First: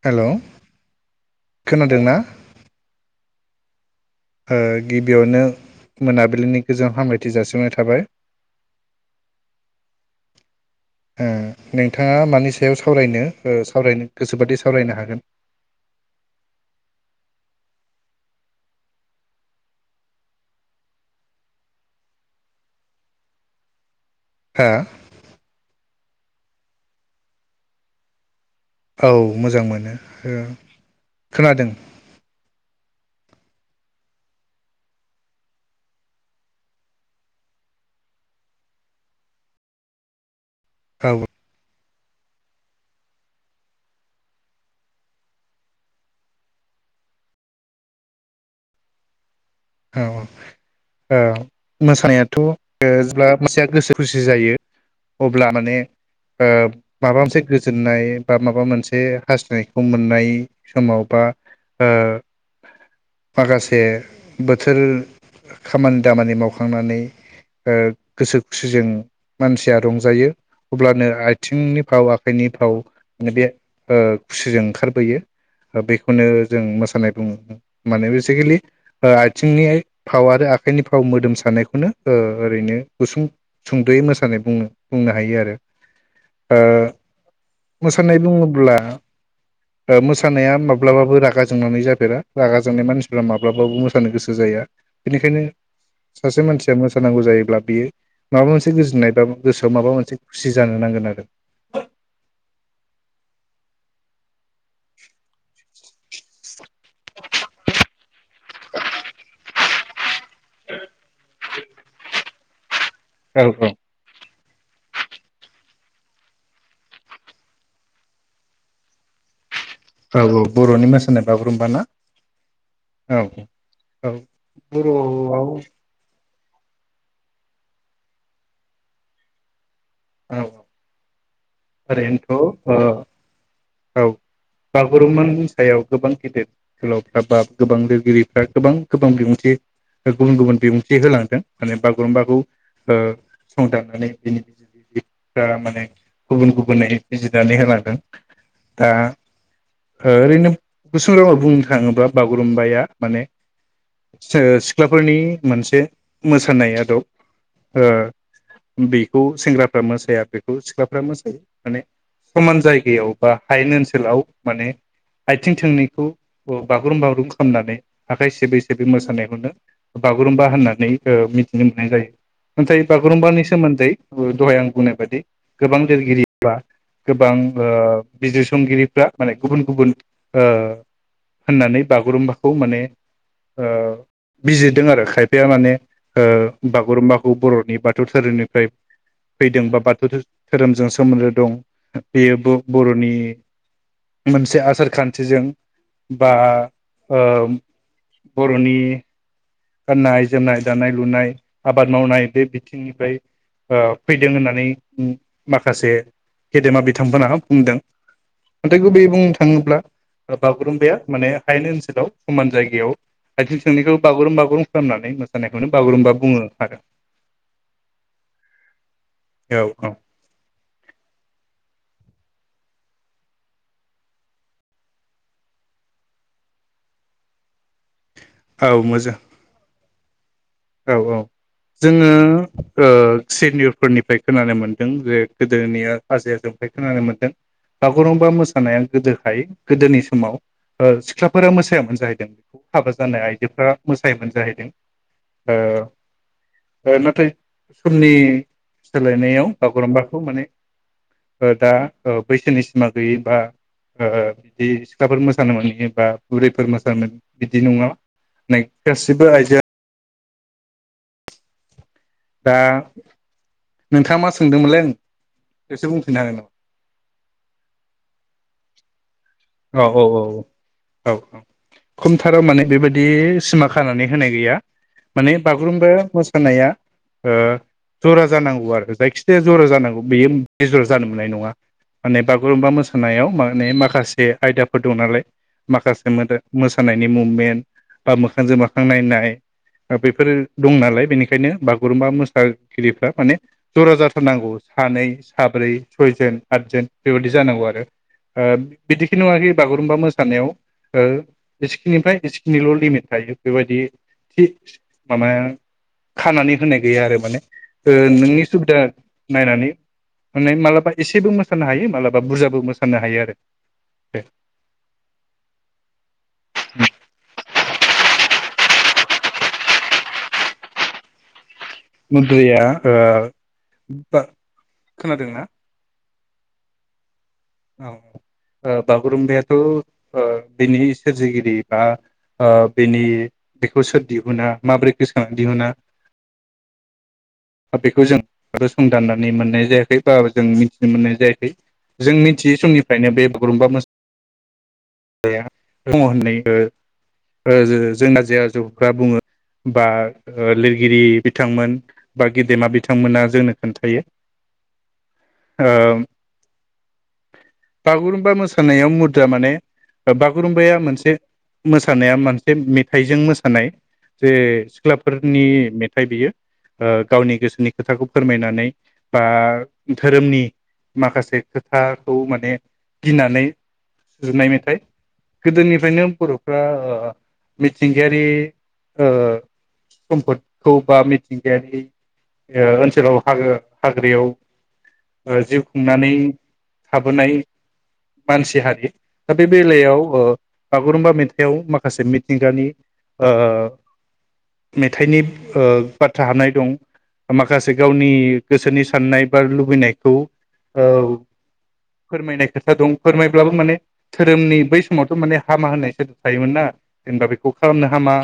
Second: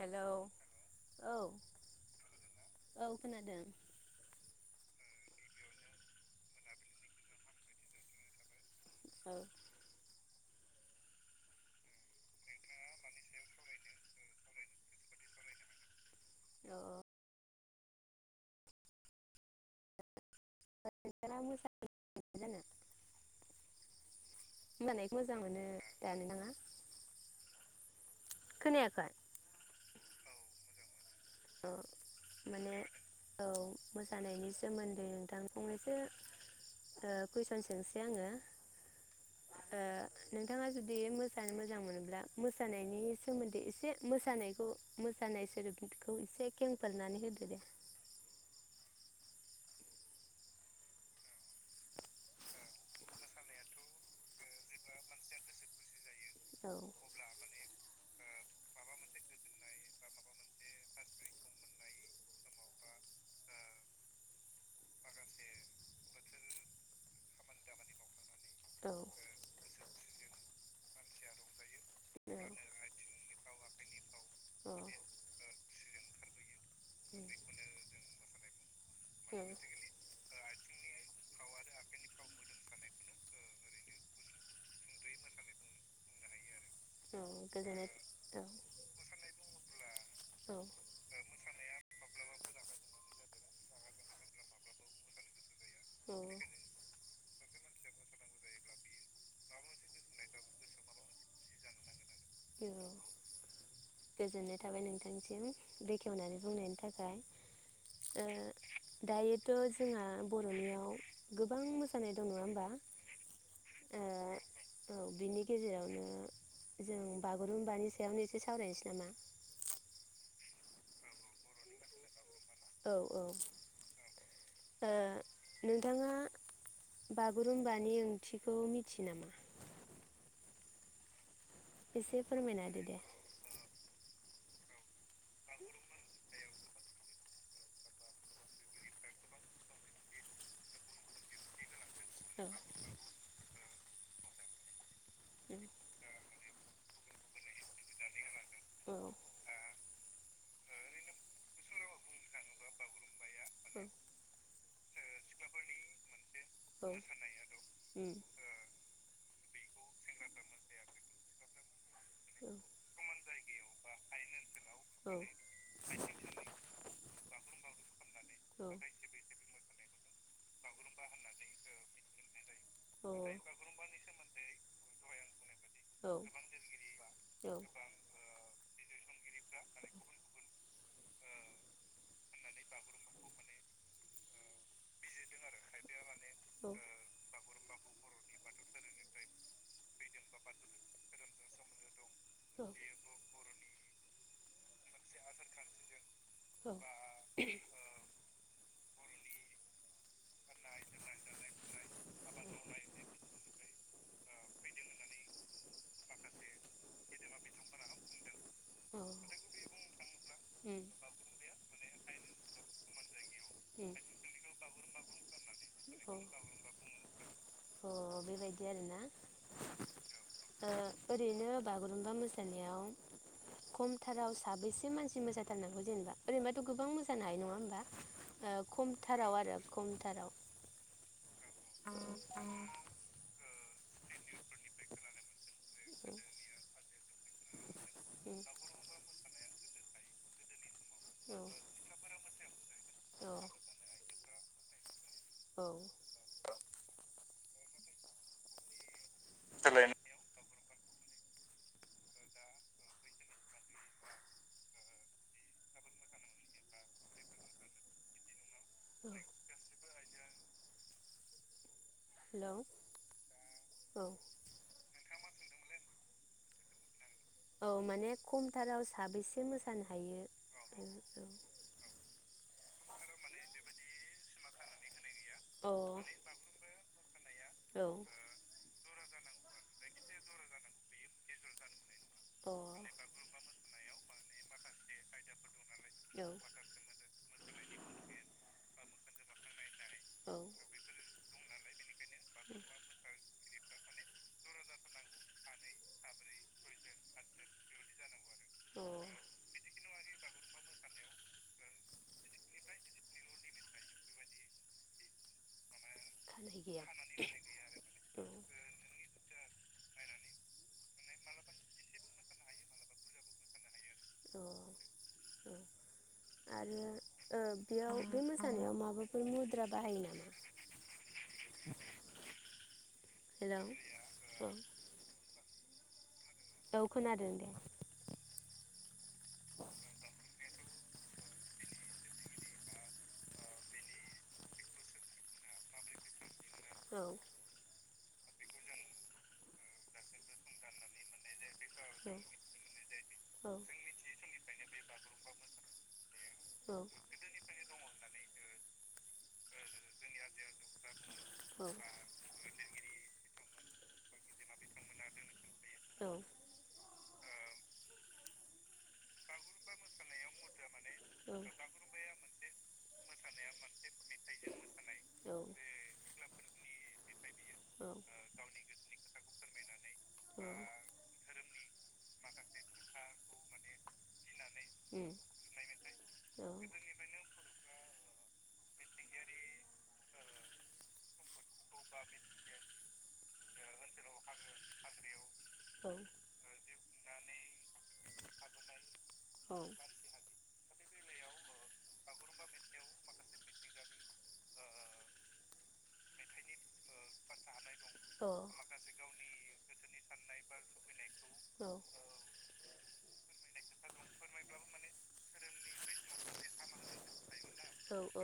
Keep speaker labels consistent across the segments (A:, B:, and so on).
A: हेल
B: hello
A: औ
B: खोनादोंना
A: औ खोनादों
B: ओ गिबियावनो मोनाबिलिनि गोजों हामलायथि जासिनाय थाबाय।
A: ओ
B: ओ नोंथाङा मानि सायाव सावरायनो ओ सावरायनो गोसोबादि सावरायनो हागोन।
A: अ [unintelligible]
B: हा
A: होननानै मोजां मोनो दानो नाङा
B: औ मोजां मोनो। खोनादों
A: अ माने औ मोसानायनि सोमोन्दै नोंथां फंनैसो कुइसन सोंसै आङो नोंथाङा जुदि
B: औ
A: मोसानो मोजां मोनोब्ला मोसानायनि सोमोन्दै एसे मोसानायखौ मोसानाय सोदोब थ एसे खेंफोरनानै होदो दे
B: औ औ औ मोसानायाथ जेब्ला मोसया गोसो खुसि जायो अब्ला माने
A: औ
B: माबा मोनसे गोजोननाय बा माबा मोनसे हास्थायनायखौ मोननाय समाव बा ओ माखासे बोथोर खामानि दामानि मावखांनानै गोसो खुसिजों
A: औ
B: मानसिया रंज जायो अब्लानो आइ थिनि फाव आखाइनि फाव बे ओ खुसिजों
A: औ अ उम
B: ओंखारबोयो। बेखौबो जों मोसानाय बुङो माने बेसिकेलि
A: उम
B: आथिंनि पावार आखाइनि फाव मोदोम सानायखौनो ओरैनो गुसुं सुंदयै मोसानाय बुंनो हायो आरो
A: औ गोजोननाय
B: मोसानाय
A: औ
B: बुङोब्ला मोसानाया
A: औ
B: माब्लाबाबो रागा जोंनानै जाफेरा रागा जोंनाय मानसिफ माब्लाबाबो मो जानो गोसो जाया बेनिखायनो
A: औ
B: सासे मानसिया मोसानांगौ जायो। बियो माबा मोनसे गोजोननाय बा गोसोआव माबा मोनसे खुसि जानो नांगोन आरो
A: औ गोजोननाय थाबाय नोंथांसिम बेखेवनानै बुंनायनि थाखाय ओ दायोथ जोंङा - बरनियाव गोबां मोसानाय दङ नङा होमबा?
B: औ औ
A: ओ औ बिनि गेजेरावनो जों बागुरुम्बानि सायावनो एसे सावरायनोसै नामा?
B: औ औ बरनि मोसानाय बागुरुम्बा ना
A: औ औ
B: औ
A: औ
B: बर'आव
A: नोंथाङा बागुरुम्बानि ओंथिखौ मिथियो नामा?
B: औ औ
A: एसे
B: ओरैन्थ ओ
A: फोरमायना होदो दे
B: औ बागुरुमनि सायाव गोबां गेदेर जहोलावफ्रा बा गोबां लिरगिरिफ्रा गोबां गोबां बिबुंथि गुबुन गुबुन बिबुंथि होलांदों माने बागुरुम्बाखौ
A: औ
B: ओ सं दनानै बिनि बिजिरगिरि दा माने गुबुन गुबुनै बिजिनानै होलां दों दा
A: औ
B: ओरैनो गुसुं रावाव बुंनो थाङोब्ला बागुरुम्बाया माने सिख्लाफोरनि मोनसे मोसानाय
A: औ औ
B: आदब
A: उम
B: ओ बेखौ सेंग्रा मोसाया बेखौ मोसायो माने समान जायगायाव बा हायेन ओन्सोलाव माने
A: औ
B: आयथिं थोंनैखौ ओ बाव बाग्रुम बाग्रुम खामनानै आखाय
A: औ
B: सिबै सिबै मोसानायखौनो बागुरुम्बा होन्नानै नै ओ मिथिनो मोन्नाय जायो। नाथाय बागुरुम्बानि सोमोन्दै ओ दहाय आं बुंनाय बादि गोबां लिरगिरि बा गोबां ओ बिजिरसंगिरिफ्रा माने गुबुन गुबुन ओ होन्नानै बागुरुम्बाखौ माने ओ बिजिर दों आरो खायफाया माने ओ बागुरुम्बाखौ बर'नि बाथौ धोरोमनिफ्राय फैदों बा बाथौ धो धोरोमजों सोमोन्दो दं बेयो बु बर'नि मोनसे आसार खान्थिजों बा ओ बर'नि नि गान्नाय, जोमनाय, दानाय, लुनाय, आबाद मावनाय बे बिथिंनिफ्राय ओ फैदों होन्नानै माखासे गेदेमा बिथांमोनहा बुंदों। नाथाय गुबैयै बुंनो थाङोब्ला बागुरुम्बाया माने हायेन ओन्सोलाव समान जायगायाव आयथिं थोंनैखौ बागुरुम बागुरुम [unintelligible] खालामनानै मोसानाय बेखौनो बागुरुम्बा
A: उम
B: बुङो आरो।
A: अ बेबायदि आरो ना
B: औ औ
A: ओ ओरैनो बागुरु रुम्बा मोसानायाव खमथाराव साबैसे मानसि मोसाथारनांगौ जेनेबा ओरैनोबाथ गोबां मोसानो हायो नङा होमबा? ओ
B: औ मोजां
A: खमथाराव आरो खमथा थाराव
B: औ औ। जोङो ओ सिनियरफोरनिफ्राय खोनानो मोन्दों जे गोदोनिया हाजै आजोंफ्राय खोनानो मोन्दों बागुरुमबा
A: उम
B: मोसानाया गोदोरखाय गोदोनि समाव ओ
A: औ
B: सिख्लाफोरा मोसायामोन जाहैदों बेखौ हाबा
A: औ
B: जानाय आइजोफोरा मोसायोमोन जाहैदों। [unintelligible] ओ
A: औ
B: ओ नाथाय समनि सोलायनायाव बागुरुम्बाखौ माने ओ दा ओ बैसोनि सिमा गैयि बा ओ बिदि सिख्लाफोर मोसानो मोनि बा बुरैफोर मोसानो मोनि बिदि नङा। नै गासिबो आइजोआ दा
A: हेलौ औ
B: नोंथाङा मा सोंदोंमोनलाय आं इसे बुंफिनो हागोन नामा।
A: औ माने खमथाराव साबैसे।
B: औ औ औ औ औ औ खमथाराव माने बेबायदि सिमा खानानै होनाय गैया माने
A: औ
B: बागुरुम्बाया
A: अ
B: मोसानाया ओ
A: औ
B: जरा जानांगौ आरो जायखि एसे जर जानांगौ बेयो बे जर जानो मोननाय नङा। माने बागुरुम्बा मोसानायाव माने माखासे। जे आयदाफोर दं नालाय। माखासे मोदो मोसानायनि मुभमेन्ट बा मोखांजों मोखां नायनाय। बेफोरो
A: औ
B: दं नालाय बेनिखायनो बा। बागुरुम्बा मोसागिरिफ्रा माने जरा जार फोरनांगौ सानै साब्रै सयजोन आदजोन बेबादि जानांगौ आरो।
A: अ
B: बिदिखि नङााखि बागुरुम्बा मोसानायाव ओ इसिखिनिफ्राय एसेखिनिल लिमिट थायो बेबायदि थि माबा खानानै होनाय गैया आरो माने
A: औ अ
B: नोंनि सुबिदा नायनानै माने मालाबा एसेबो मोसानो हायो मालाबा बुरजाबो मोसानो हायो आरो बे
A: औ आरो ओ बेयाव ब सोरनाव माबाफोर मुद्रा बाहायो नामा।
B: मुद्ररिया
A: हेलौ औ
B: खोनादोंना।
A: औ खोनादों नों
B: औ बागुरुम्बायाथ ओ बिनि सोरजिगिरि बा ओ बिनि बेखौ सोर दिहुना माब्रै गोसोखांना दिहुना।
A: औ।
B: बेखौ जों आरो संदाननानै मोननाय जायाखै बा जों मिथिनो मोननाय जायाखै।
A: औ
B: जोंनि। थि समनिफ्रायनो बे
A: औ उम औ
B: बागुरुम्बा
A: उम औ अ
B: मोसानाया दङ होननाय
A: उम
B: जोंना जे आजौफ्रा बुं [inaudible] बा लिरगिरि बिथांमोन
A: उम
B: बा गेदेमा बिथांमोना जोंनो। खोन्थायो। ओ। बागुरुम्बा मोसानायाव मुद्रा माने। बागुरुमबाया मोनसे मोसानाया मोनसे मेथाइजों मोसानाय जे सिख्लाफोरनि मेथाइ बियो
A: औ
B: गावनि गोसोनि खोथाखौ फोरमायनानै बा धोरोमनि माखासे। खोथाखौ माने गिनानै सुजुनाय मेथाइ। गोदोनिफ्रायनो बर'फ्रा मिथिंगायारि सम्फदखौ बा मिथिंगायारि ओनसोलाव हा हाग्रायाव जिउ खुंनानै। थाबोनाय मानसि हारि दा बे बेलायाव ओ बागुरुमबा मेथाइआव माखासे मिथिंगानि ओ मेथाइनि ओ बाथ्रा हाबनाय दं माखासे गावनि गोसोनि साननाय बा लुबैनायखौ औ फोरमायनाय खोथा दं फोरमायब्लाबो माने धोरोमनि बै समावथ' माने हामा होननाय सो थायोमोन ना जेनेबा बेखौ खालामनो हामा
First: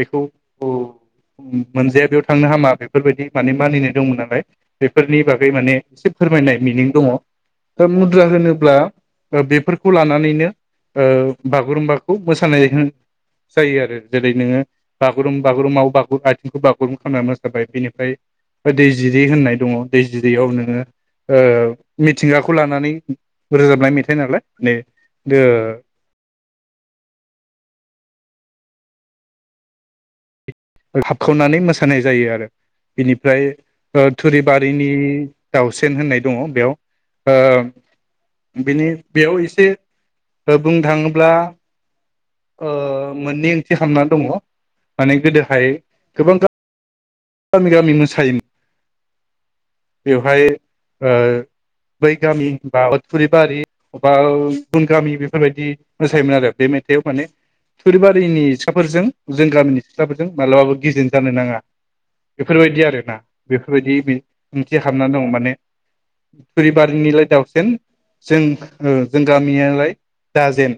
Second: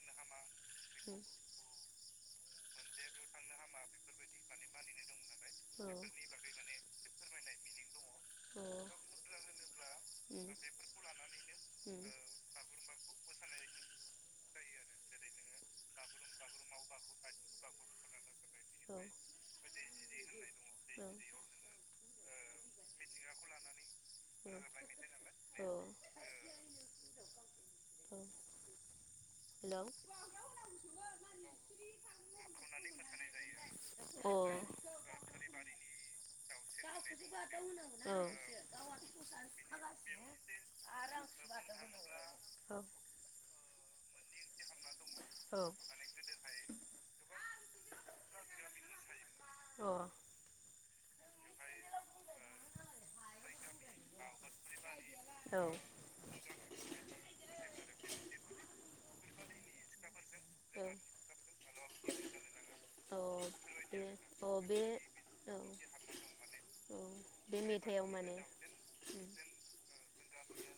B: बेखौ मोनजाया बे थांनो हामा बे बेफोरबायदि माने मानिनाय दंमोन नालाय बेफोरनि बागै माने एसे फोरमायनाय मिनिं दङ। मुद्रा होनोब्ला बेफोरखौ लानानैनो ओ बागुरुम्बाखौ मोसानाय जायो आरो जेरै नोङो बागुरुम बागुरुमबा आथिंखौ बागुरुमब खामना मोसाबाय। दै जिरि होननाय दङ दै जिरियाव नोङो ओ मिथिंगाखौ लानानै रोजाबनाय मेथाइ नालाय
A: औ
B: माने दो
A: औ औ [inaudible]
B: हाबखावनानै मोसानाय जायो आरो। बिनिफ्राय
A: औ
B: थुरिबारिनि दाउसेन होननाय दङ बेयाव ओ बिनि बेयाव एसे बुंनो थाङोब्ला ओ
A: अ
B: मोननै ओंथि खालामामनानै दङ माने
A: औ
B: हाय गोबां गा गामि गामि मोसायोमो बेवहाय अ बै गामि बा उदफुरिबारि बा गुबुन गामि बेफोरबायदि मोसायोमोन आरो। बे मेथाइआव माने थुरिबारिनि सिखाफोरजों जों गामिनि सिख्लाफोरजों मालाबाबो गेजेन जानो नाङा बेफोरबायदि
A: औ
B: आरोना बेफोरबायदि
A: औ
B: एसे
A: बे
B: हाबना दङ माने
A: औ
B: थुरिबारिनिलाय
A: बे
B: दाउसिन
A: मेथाइआव माने
B: जों जों
A: उम
B: गामियालाय दाजेन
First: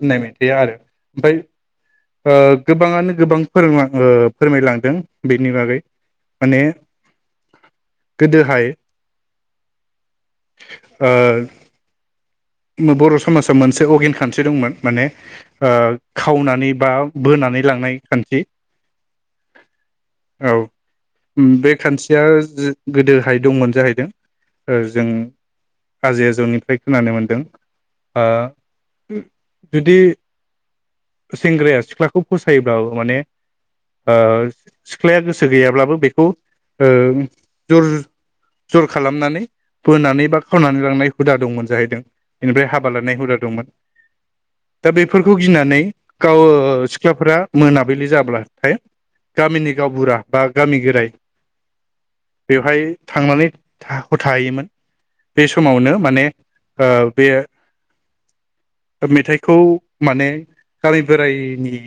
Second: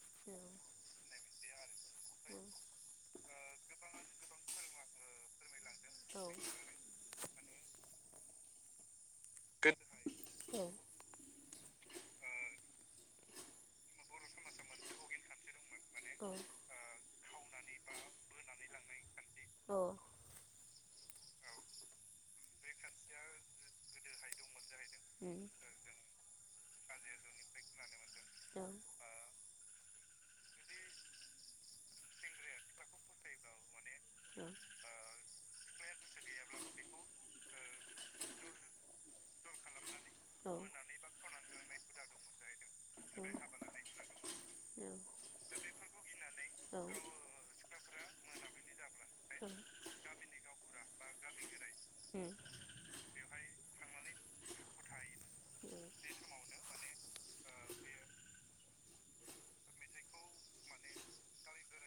B: होननाय
A: औ
B: मेथाया आरो
A: उम
B: ओमफ्राय गोबाङानो गोबां फोर फोरमायलांदों बेनि बागै
A: औ
B: माने गोदोहाय
A: उम औ
B: ओ बर' समाजाव मोनसे अगिन खान्थि दंमोन माने ओ
A: औ
B: खावनानै बा बोनानै लांनाय खान्थि।
A: औ
B: औ बे खान्थिया गोदोहाय दंमोन जाहैदों। जों
A: उम
B: आजै आजौनिफ्राय खोनानो मोन ओ जुदि सेंग्राया सिख्लाखौ फसायोब्लाबो माने ओ सिख्लाया गोसो गैयाब्लाबो बेखौ जुर जर खालामनानै बोनानै बा खावनानै लांनाय हुदा दंमोन जाहैदों। बेनिफ्राय हाबा लानाय हुदा दंमोन दा बेफोरखौ गिनानै गाव सिख्लाफोरा मोनाबिलि जाब्लाथाय गामिनि गावबुरा बा गामि गोराय
A: उम
B: बेवहाय थांनानै [unintelligible] थाहैमोन बे समावनो माने ओ बे मेथाइखौ माने गाराय बोरायनि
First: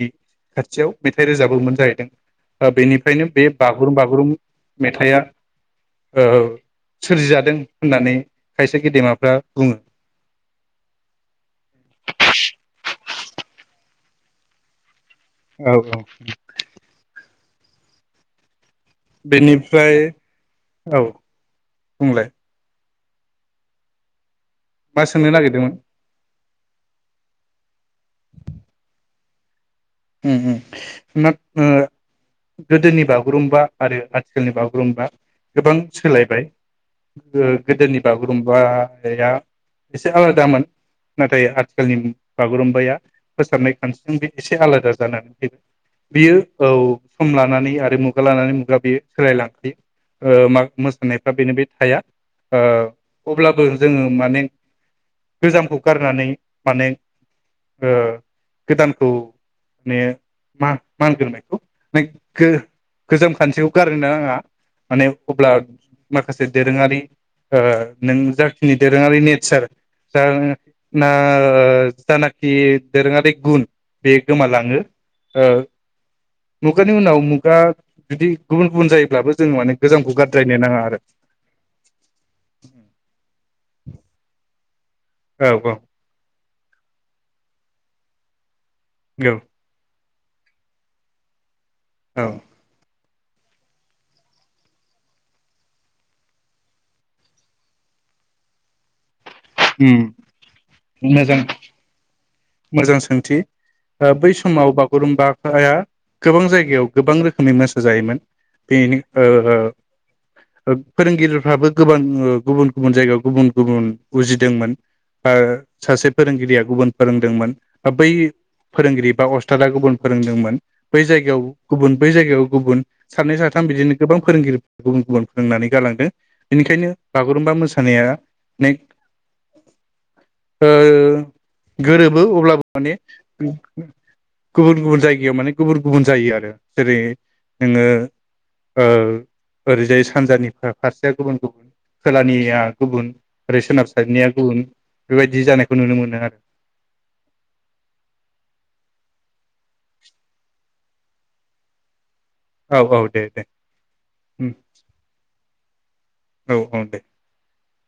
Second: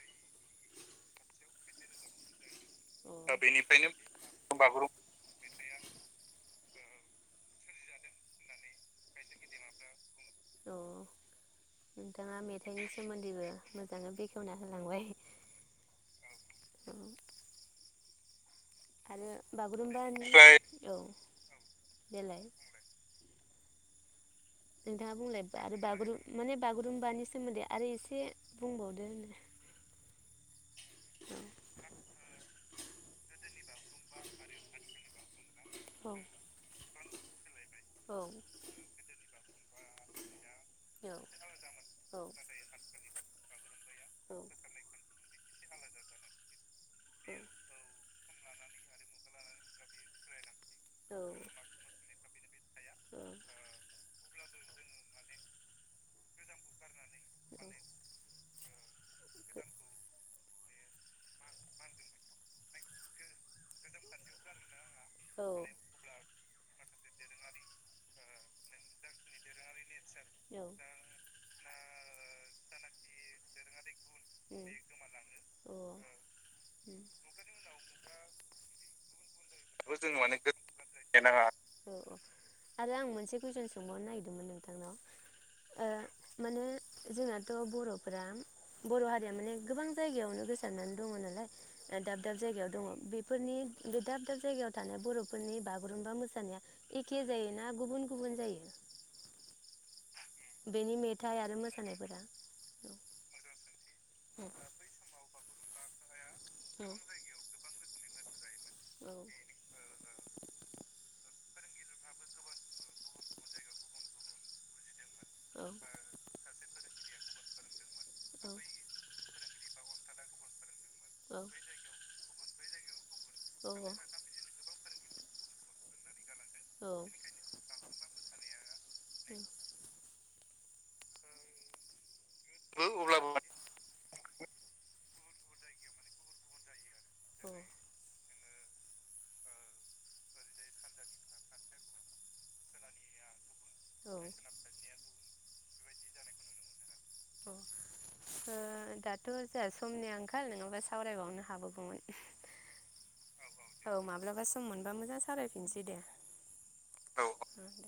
B: खाथियाव मेथाइ रोजाबोमोन जाहैदों। बेनिफ्रायनो
A: अ
B: बे
A: बेनिफ्रायनो
B: बागुरुम बागुरुम
A: बागुरुम
B: मेथाइआ ओ सोरजिजादों होननानै खायसे गेदेमाफ्रा बुङो।
A: औ नोंथाङा मेथाइनि सोमोन्दैबो मोजाङै बेखेवना होलांबाय।
B: औ औ
A: औ आरो
B: बेनिफ्राय
A: बागुरुम्बा होन औ
B: बुंलाय
A: देलाय
B: मा
A: नोंथाङा
B: सोंनो
A: बुंलाय
B: नागिरदोंमोन
A: आरो बागुरू माने बागुरुम्बानि सोमोन्दै आरो एसे बुंबावदो?
B: ओम ओम ओ गोदोनि बागुरुम्बा आरो आथिखालनि बागुरुम्बा गोबां
A: औ
B: सोलायबाय गोदोनि ओ
A: औ
B: बागुरुम्बाया एसे आलादामोन नाथाय आथिखालनि बागुरुम्बाया फोसाबनाय खान्थिजों बे एसे जानानै फैबाय। बियो औ सम लानानै आरो मुगा लानानै मुगा बेयो सोलायलांखायो ओ
A: औ औ
B: मोसानायफ्रा बेनो बे थाया
A: औ अ
B: ओ अब्लाबो जोङो माने गोजामखौ गारनानै माने ओ गोदानखौ ने मा-मानग्रोनायखौ गो-गोजाम खान्थियाव गार फोरोंनाङा माने अब्ला
A: बेखौ
B: माखासे दोरोङारि ओ नों जाखिनि दोरोङारि नेचार जा ना ओ जानाखि दोरोंआरि गुन बे लाङो ओ मुगानि उनाव मुगा जुदि गुबुन गुबुन जायोब्लाबो जों माने गोजामखौ
A: जोङो माने
B: गारद्रायनो नाङा आरो
A: औ औ आरो आं मोनसे कुइसन सोंबावनो [unintelligible]
B: औ औ
A: ओ माने जोंनाथ बर' फोरा बर' हारिया
B: औ
A: माने गोबां जायगायावनो गोसारनानै दङ नालाय दाब
B: औ
A: दाब जायगायाव दङ बे फोरनि बे दाब दाब जायगायाव थानाय बरफोरनि बागुरुम्बा मोसानाया एखे जायो ना गुबुन गुबुन जायो?
B: होम
A: बेनि मेथाइ आरो मोसानायफोरा?
B: मोजां सोंथि। ओ बै
A: औ
B: समाव बागुरुम्बाया गोबां
A: औ
B: जायगायाव गोबां रोखोमै मोसा जायोमोन। बेनोख ओ ओ ओब फोरोंगिरि फ्राबो गोबां गुबुन गुबुन जायगायाव गुबुन गुबुन उजिदोंमोन। आर सासे फोरोंगिरिया गुबुन फोरोंदोंमोन। ओब बै फोरोंगिरि बा अ थारा गुबुन फोरोंदोंमोन। बै
A: औ
B: जायगायाव गुबुन बै जायगायाव गुबुन सानै साथाम
A: औ
B: बिदिनो गोबां फोरोंगिरि गुबुन गुबुन फोरोंनानै गालांदों। बेनिखायनो
A: अब्लाबो
B: बागुरुम्बा मोसानाया नै ओ गोरोब अब्लाबो माने गुबुन गुबुन जायगायाव माने गुबुन गुबुन जायो आरो। जेरै
A: औ
B: नोङो ओ ओरैजाय सानजानि फारसेया गुबुन गुबुन खोलानिया गुबुन ओरै
A: औ
B: सोनाबसारनाया गुबुन बेबायदि जानाय खौ नुनो मोनो आद
A: औ ओ दाथ जोंहा समनि आंखाल नङाबा सावरायबावनो हाबावगौमोन।
B: औ औ दे दे
A: औ माब्लाबा
B: उम
A: सम मोनबा मोजां सालायफिनसै दे
B: औ दे
A: औ दे।